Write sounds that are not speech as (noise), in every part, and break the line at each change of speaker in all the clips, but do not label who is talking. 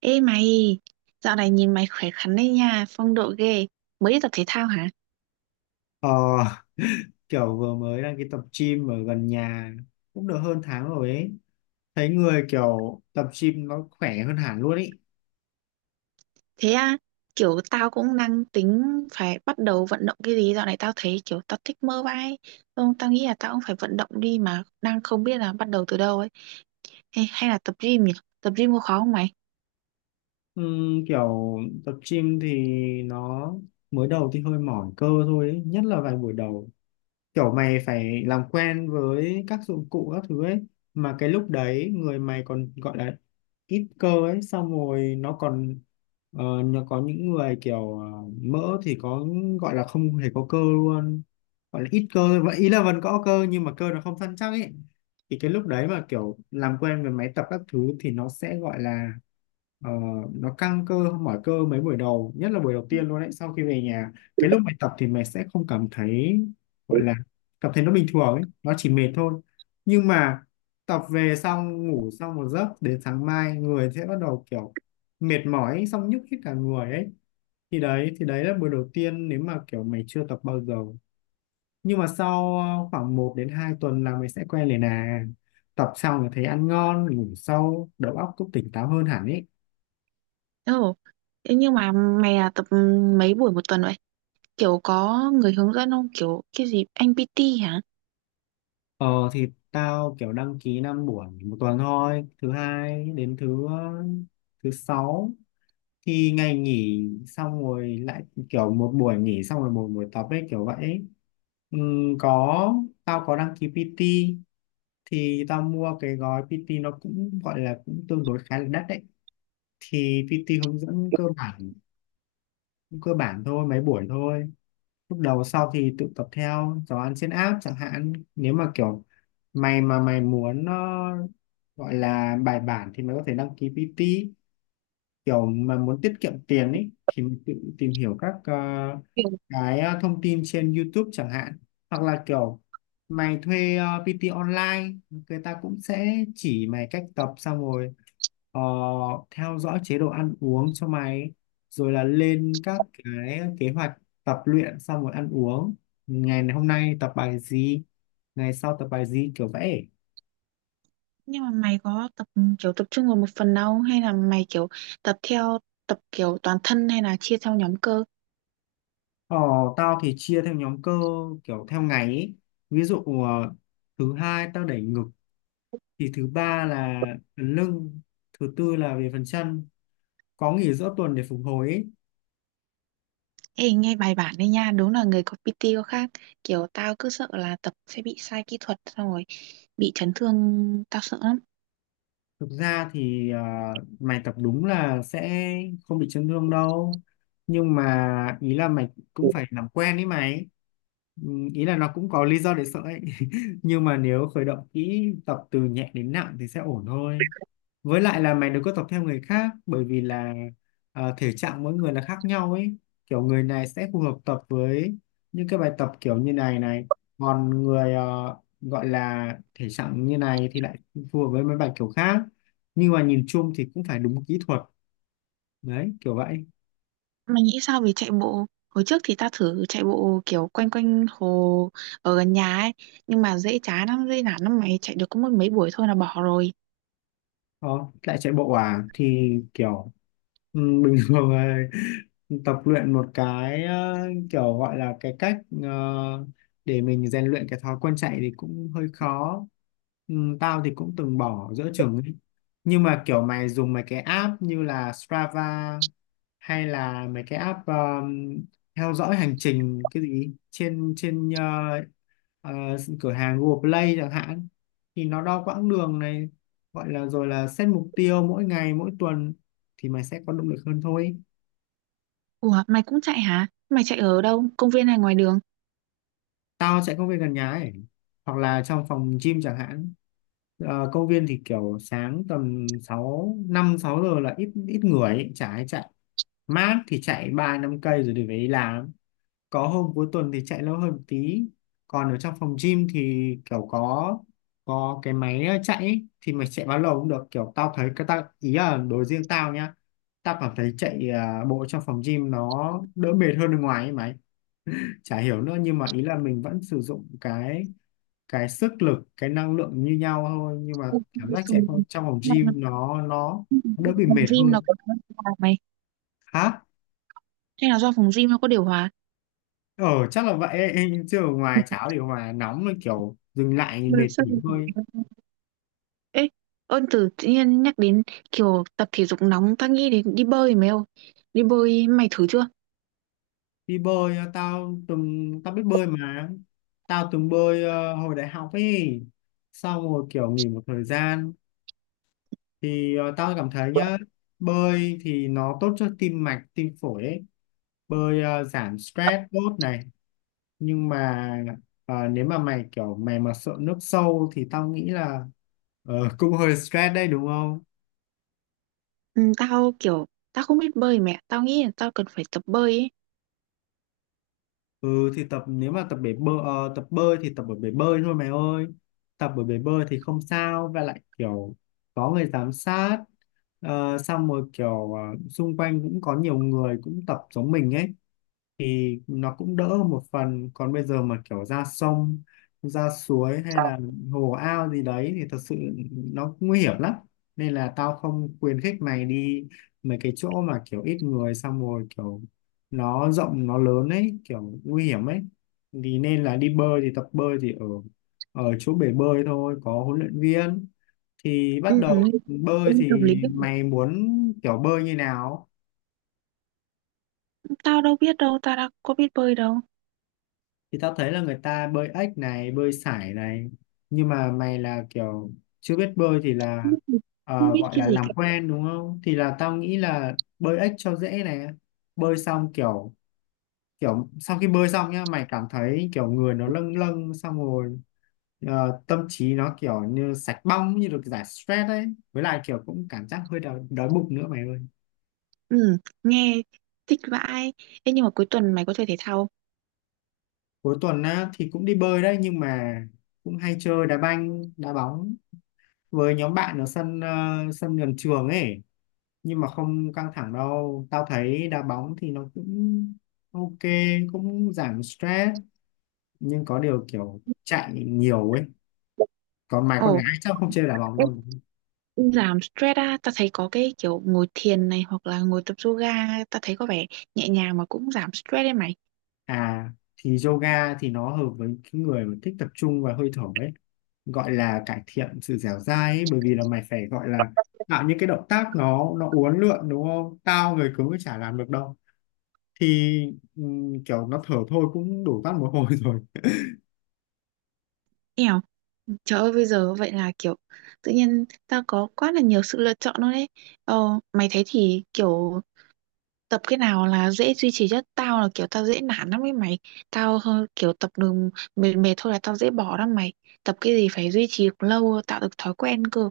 Ê mày, dạo này nhìn mày khỏe khoắn đấy nha, phong độ ghê. Mới đi tập thể thao hả?
Ờ, (laughs) kiểu vừa mới đăng ký tập gym ở gần nhà cũng được hơn tháng rồi ấy. Thấy người kiểu tập gym nó khỏe hơn hẳn luôn ấy.
Thế à, kiểu tao cũng đang tính phải bắt đầu vận động cái gì. Dạo này tao thấy kiểu tao thích mơ vai. Không, tao nghĩ là tao cũng phải vận động đi mà đang không biết là bắt đầu từ đâu ấy. Hay là tập gym nhỉ? Tập gym có khó không mày?
Kiểu tập gym thì nó mới đầu thì hơi mỏi cơ thôi ấy. Nhất là vài buổi đầu kiểu mày phải làm quen với các dụng cụ các thứ ấy, mà cái lúc đấy người mày còn gọi là ít cơ ấy, xong rồi nó còn nó có những người kiểu mỡ thì có, gọi là không hề có cơ luôn, gọi là ít cơ thôi. Vậy ý là vẫn có cơ nhưng mà cơ nó không săn chắc ấy, thì cái lúc đấy mà kiểu làm quen với máy tập các thứ thì nó sẽ gọi là ờ, nó căng cơ mỏi cơ mấy buổi đầu, nhất là buổi đầu tiên luôn đấy, sau khi về nhà. Cái lúc mày tập thì mày sẽ không cảm thấy, gọi là cảm thấy nó bình thường ấy, nó chỉ mệt thôi, nhưng mà tập về xong ngủ xong một giấc đến sáng mai người sẽ bắt đầu kiểu mệt mỏi ấy, xong nhức hết cả người ấy, thì đấy là buổi đầu tiên nếu mà kiểu mày chưa tập bao giờ. Nhưng mà sau khoảng một đến 2 tuần là mày sẽ quen liền à, tập xong thì thấy ăn ngon ngủ sâu đầu óc cũng tỉnh táo hơn hẳn ấy.
Ồ, thế nhưng mà mày là tập mấy buổi một tuần vậy? Kiểu có người hướng dẫn không? Kiểu cái gì, anh PT hả?
Ờ thì tao kiểu đăng ký 5 buổi một tuần thôi, thứ hai đến thứ sáu. Thì ngày nghỉ xong rồi lại kiểu một buổi nghỉ xong rồi một buổi tập ấy kiểu vậy ấy. Có, tao có đăng ký PT, thì tao mua cái gói PT nó cũng gọi là cũng tương đối khá là đắt đấy. Thì PT hướng dẫn cơ bản, cơ bản thôi mấy buổi thôi lúc đầu, sau thì tự tập theo giáo án trên app chẳng hạn. Nếu mà kiểu mày mà mày muốn gọi là bài bản thì mày có thể đăng ký PT, kiểu mà muốn tiết kiệm tiền ấy thì mình tự tìm hiểu các cái thông tin trên YouTube chẳng hạn, hoặc là kiểu mày thuê PT online, người ta cũng sẽ chỉ mày cách tập xong rồi ờ, theo dõi chế độ ăn uống cho mày, rồi là lên các cái kế hoạch tập luyện xong rồi ăn uống, ngày hôm nay tập bài gì, ngày sau tập bài gì, kiểu vậy.
Nhưng mà mày có tập kiểu tập trung vào một phần đâu hay là mày kiểu tập theo tập kiểu toàn thân hay là chia theo nhóm cơ?
Ờ, tao thì chia theo nhóm cơ kiểu theo ngày ấy. Ví dụ thứ hai tao đẩy ngực, thì thứ ba là phần lưng, thứ tư là về phần chân, có nghỉ giữa tuần để phục hồi ấy.
Ê nghe bài bản đấy nha, đúng là người có PT có khác. Kiểu tao cứ sợ là tập sẽ bị sai kỹ thuật xong rồi bị chấn thương, tao sợ lắm.
Thực ra thì mày tập đúng là sẽ không bị chấn thương đâu, nhưng mà ý là mày cũng phải làm quen ấy mày. Ừ, ý là nó cũng có lý do để sợ ấy (laughs) nhưng mà nếu khởi động kỹ tập từ nhẹ đến nặng thì sẽ ổn thôi, với lại là mày đừng có tập theo người khác, bởi vì là thể trạng mỗi người là khác nhau ấy, kiểu người này sẽ phù hợp tập với những cái bài tập kiểu như này này, còn người gọi là thể trạng như này thì lại phù hợp với mấy bài kiểu khác, nhưng mà nhìn chung thì cũng phải đúng kỹ thuật đấy kiểu vậy.
Mày nghĩ sao về chạy bộ? Hồi trước thì tao thử chạy bộ kiểu quanh quanh hồ ở gần nhà ấy, nhưng mà dễ chán lắm, dễ nản lắm mày chạy được có mỗi mấy buổi thôi là bỏ rồi.
Đó, lại chạy bộ à thì kiểu bình (laughs) thường là tập luyện một cái kiểu gọi là cái cách ờ, để mình rèn luyện cái thói quen chạy thì cũng hơi khó. ừ, Tao thì cũng từng bỏ giữa chừng ấy. Nhưng mà kiểu mày dùng mấy cái app như là Strava hay là mấy cái app theo dõi hành trình cái gì trên trên ờ, ờ, cửa hàng Google Play chẳng hạn, thì nó đo quãng đường này, gọi là rồi là set mục tiêu mỗi ngày mỗi tuần thì mày sẽ có động lực hơn thôi.
Ủa, mày cũng chạy hả? Mày chạy ở đâu? Công viên hay ngoài đường?
Tao chạy công viên gần nhà ấy, hoặc là trong phòng gym chẳng hạn. Công viên thì kiểu sáng tầm năm sáu giờ là ít ít người ấy, chả ai chạy. Mát thì chạy 3 5 cây rồi đi về đi làm, có hôm cuối tuần thì chạy lâu hơn một tí. Còn ở trong phòng gym thì kiểu có cái máy chạy ấy, thì mày chạy bao lâu cũng được, kiểu tao thấy cái tao ý là đối riêng tao nhá, tao cảm thấy chạy bộ trong phòng gym nó đỡ mệt hơn bên ngoài ấy mày, chả hiểu nữa, nhưng mà ý là mình vẫn sử dụng cái sức lực cái năng lượng như nhau thôi, nhưng mà
Ừ,
cảm giác
xong
chạy trong phòng
rồi.
gym nó
Ừm,
đỡ bị
Phòng
mệt
gym
hơn.
nó có điều hòa mày?
Hả?
Hay là do phòng gym nó có điều hòa?
Ờ chắc là vậy (laughs) ấy. Chứ ở ngoài cháo thì hòa nóng là kiểu dừng lại thì
Ừ,
mệt
sao
nghỉ
mình không
thôi.
biết? Ê, ơn từ tự nhiên nhắc đến kiểu tập thể dục nóng tao nghĩ đến đi bơi mày ơi, đi bơi mày thử chưa?
Đi bơi, tao biết bơi mà, tao từng bơi hồi đại học ấy, xong rồi kiểu nghỉ một thời gian. Thì tao cảm thấy nhá, bơi thì nó tốt cho tim mạch tim phổi ấy, bơi giảm stress tốt này, nhưng mà nếu mà mày kiểu mày mà sợ nước sâu thì tao nghĩ là (laughs) cũng hơi stress đấy đúng không.
Ừ, tao kiểu tao không biết bơi mẹ tao nghĩ là tao cần phải tập bơi ấy.
Ừ thì tập, nếu mà tập bơi thì tập ở bể bơi thôi mày ơi. Tập ở bể bơi thì không sao, và lại kiểu có người giám sát. Xong rồi kiểu xung quanh cũng có nhiều người cũng tập giống mình ấy, thì nó cũng đỡ hơn một phần, còn bây giờ mà kiểu ra sông ra suối hay
Sao?
là hồ ao gì đấy thì thật sự nó nguy hiểm lắm, nên là tao không khuyến khích mày đi mấy cái chỗ mà kiểu ít người xong rồi kiểu nó rộng nó lớn ấy, kiểu nguy hiểm ấy. Thì nên là đi bơi thì tập bơi thì ở ở chỗ bể bơi thôi, có huấn luyện viên. Thì
Ừ,
bắt đầu bơi
nên tập
thì
lý
mày muốn kiểu bơi như nào,
tao đâu biết đâu tao đã có biết bơi đâu.
thì tao thấy là người ta bơi ếch này, bơi sải này, nhưng mà mày là kiểu chưa biết bơi thì
Không
là
biết, không biết
gọi
cái
là
gì
làm
cả.
quen đúng không, thì là tao nghĩ là bơi ếch cho dễ này. Bơi xong kiểu, kiểu sau khi bơi xong nhá mày cảm thấy kiểu người nó lâng lâng, xong rồi tâm trí nó kiểu như sạch bong, như được giải stress ấy, với lại kiểu cũng cảm giác hơi đói bụng nữa mày ơi.
Ừ, nghe thích vãi. Ê, nhưng mà cuối tuần mày có chơi thể thao
Cuối tuần á thì cũng đi bơi đấy, nhưng mà cũng hay chơi đá banh đá bóng với nhóm bạn ở sân gần trường ấy, nhưng mà không căng thẳng đâu, tao thấy đá bóng thì nó cũng ok, cũng giảm stress, nhưng có điều kiểu chạy nhiều ấy,
không?
còn mày con
Ồ.
gái chắc không chơi đá bóng đâu.
Giảm stress á, ta thấy có cái kiểu ngồi thiền này hoặc là ngồi tập yoga, ta thấy có vẻ nhẹ nhàng mà cũng giảm stress đấy mày.
À, thì yoga thì nó hợp với cái người mà thích tập trung và hơi thở ấy, gọi là cải thiện sự dẻo dai ấy, bởi vì là mày phải gọi là tạo những cái động tác nó uốn lượn đúng không, tao người cứng thì chả làm được đâu, thì kiểu nó thở thôi cũng đủ tắt một hồi (laughs) rồi.
Eo, trời ơi bây giờ vậy là kiểu tự nhiên ta có quá là nhiều sự lựa chọn luôn đấy. Ờ, mày thấy thì kiểu tập cái nào là dễ duy trì nhất? Tao là kiểu tao dễ nản lắm ấy mày. Tao hơi kiểu tập đường mệt mệt thôi là tao dễ bỏ lắm mày. Tập cái gì phải duy trì lâu tạo được thói quen cơ.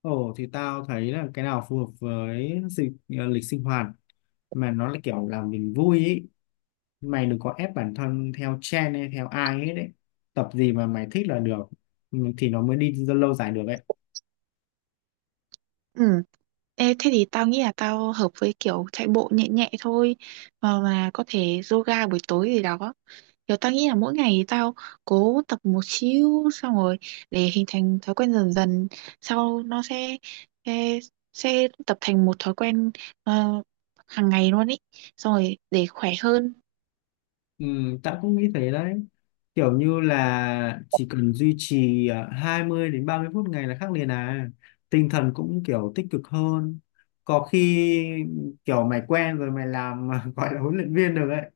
Ồ thì tao thấy là cái nào phù hợp với lịch sinh hoạt, mà nó là kiểu làm mình vui ý, mày đừng có ép bản thân theo trend hay theo ai hết đấy, tập gì mà mày thích là được, ừ, thì nó mới đi lâu dài được ấy.
Ừ. Ê, thế thì tao nghĩ là tao hợp với kiểu chạy bộ nhẹ nhẹ thôi mà có thể yoga buổi tối gì đó. Kiểu tao nghĩ là mỗi ngày thì tao cố tập một xíu xong rồi để hình thành thói quen dần dần sau nó sẽ sẽ, sẽ tập thành một thói quen ờ, hàng ngày luôn ý xong rồi để khỏe hơn.
Ừ, tao cũng nghĩ thế đấy, kiểu như là chỉ cần duy trì 20 đến 30 phút ngày là khác liền à, tinh thần cũng kiểu tích cực hơn, có khi kiểu mày quen rồi mày làm (laughs) gọi là huấn luyện viên được ấy.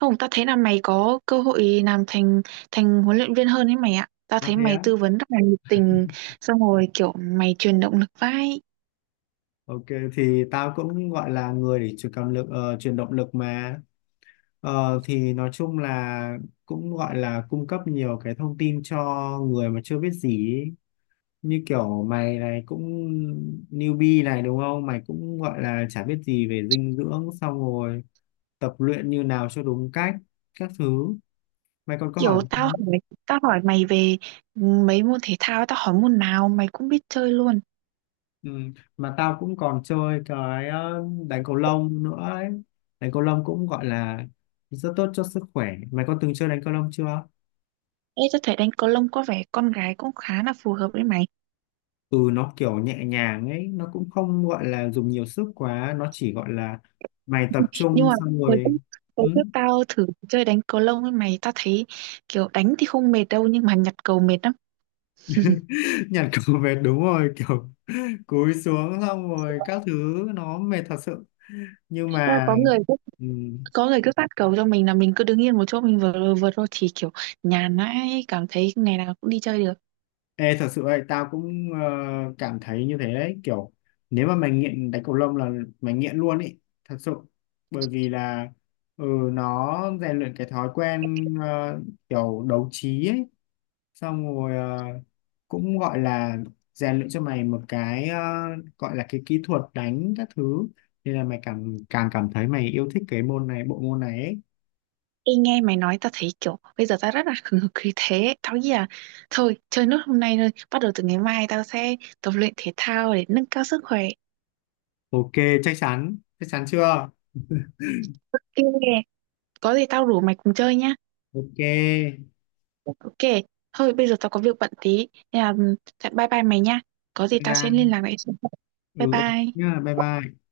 Không, tao thấy là mày có cơ hội làm thành thành huấn luyện viên hơn ấy mày ạ. Tao
À
thấy
thế
mày
á.
tư vấn rất là nhiệt tình xong rồi kiểu mày truyền động lực vai.
Ok, thì tao cũng gọi là người để truyền động lực mà. Thì nói chung là cũng gọi là cung cấp nhiều cái thông tin cho người mà chưa biết gì ý, như kiểu mày này cũng newbie này đúng không, mày cũng gọi là chả biết gì về dinh dưỡng xong rồi tập luyện như nào cho đúng cách các thứ. Mày còn có
Kiểu
hỏi gì
tao
không?
hỏi, Tao hỏi mày về mấy môn thể thao, tao hỏi môn nào mày cũng biết chơi luôn.
Ừ, mà tao cũng còn chơi cái đánh cầu lông nữa ấy, đánh cầu lông cũng gọi là rất tốt cho sức khỏe. Mày có từng chơi đánh cầu lông chưa?
Ê, tao thấy đánh cầu lông có vẻ con gái cũng khá là phù hợp với mày.
Ừ, nó kiểu nhẹ nhàng ấy, nó cũng không gọi là dùng nhiều sức quá, nó chỉ gọi là mày tập
Nhưng
trung
mà
xong
hồi trước,
rồi. Ừ.
hồi trước tao thử chơi đánh cầu lông với mày, tao thấy kiểu đánh thì không mệt đâu nhưng mà nhặt cầu mệt lắm.
(laughs) Nhặt cầu về đúng rồi, kiểu cúi xuống xong rồi các thứ nó mệt thật sự, nhưng
Thế là
mà
có người cứ,
ừ.
có người cứ phát cầu cho mình là mình cứ đứng yên một chỗ mình vừa vượt thôi thì kiểu nhàn ấy, cảm thấy ngày nào cũng đi chơi được.
Ê, thật sự ấy, tao cũng cảm thấy như thế đấy, kiểu nếu mà mày nghiện đánh cầu lông là mày nghiện luôn ý, thật sự, bởi vì là ừ, nó rèn luyện cái thói quen kiểu đấu trí ấy, xong rồi cũng gọi là rèn luyện cho mày một cái gọi là cái kỹ thuật đánh các thứ, nên là mày càng càng cảm thấy mày yêu thích cái môn này bộ môn này ấy.
Ê, nghe mày nói tao thấy kiểu bây giờ tao rất là hừng hực khí thế tao nghĩ là thôi chơi nốt hôm nay thôi bắt đầu từ ngày mai tao sẽ tập luyện thể thao để nâng cao sức khỏe.
Ok, chắc chắn chưa?
Ok, có gì tao rủ mày cùng chơi nhá.
Ok, bye
Ok, thôi bây giờ tao có việc bận tí nên là ừ, bye bye mày nha, có gì tao sẽ liên
bye.
lạc lại sau. Bye
Ừ, ok
bye.
nhá, bye bye.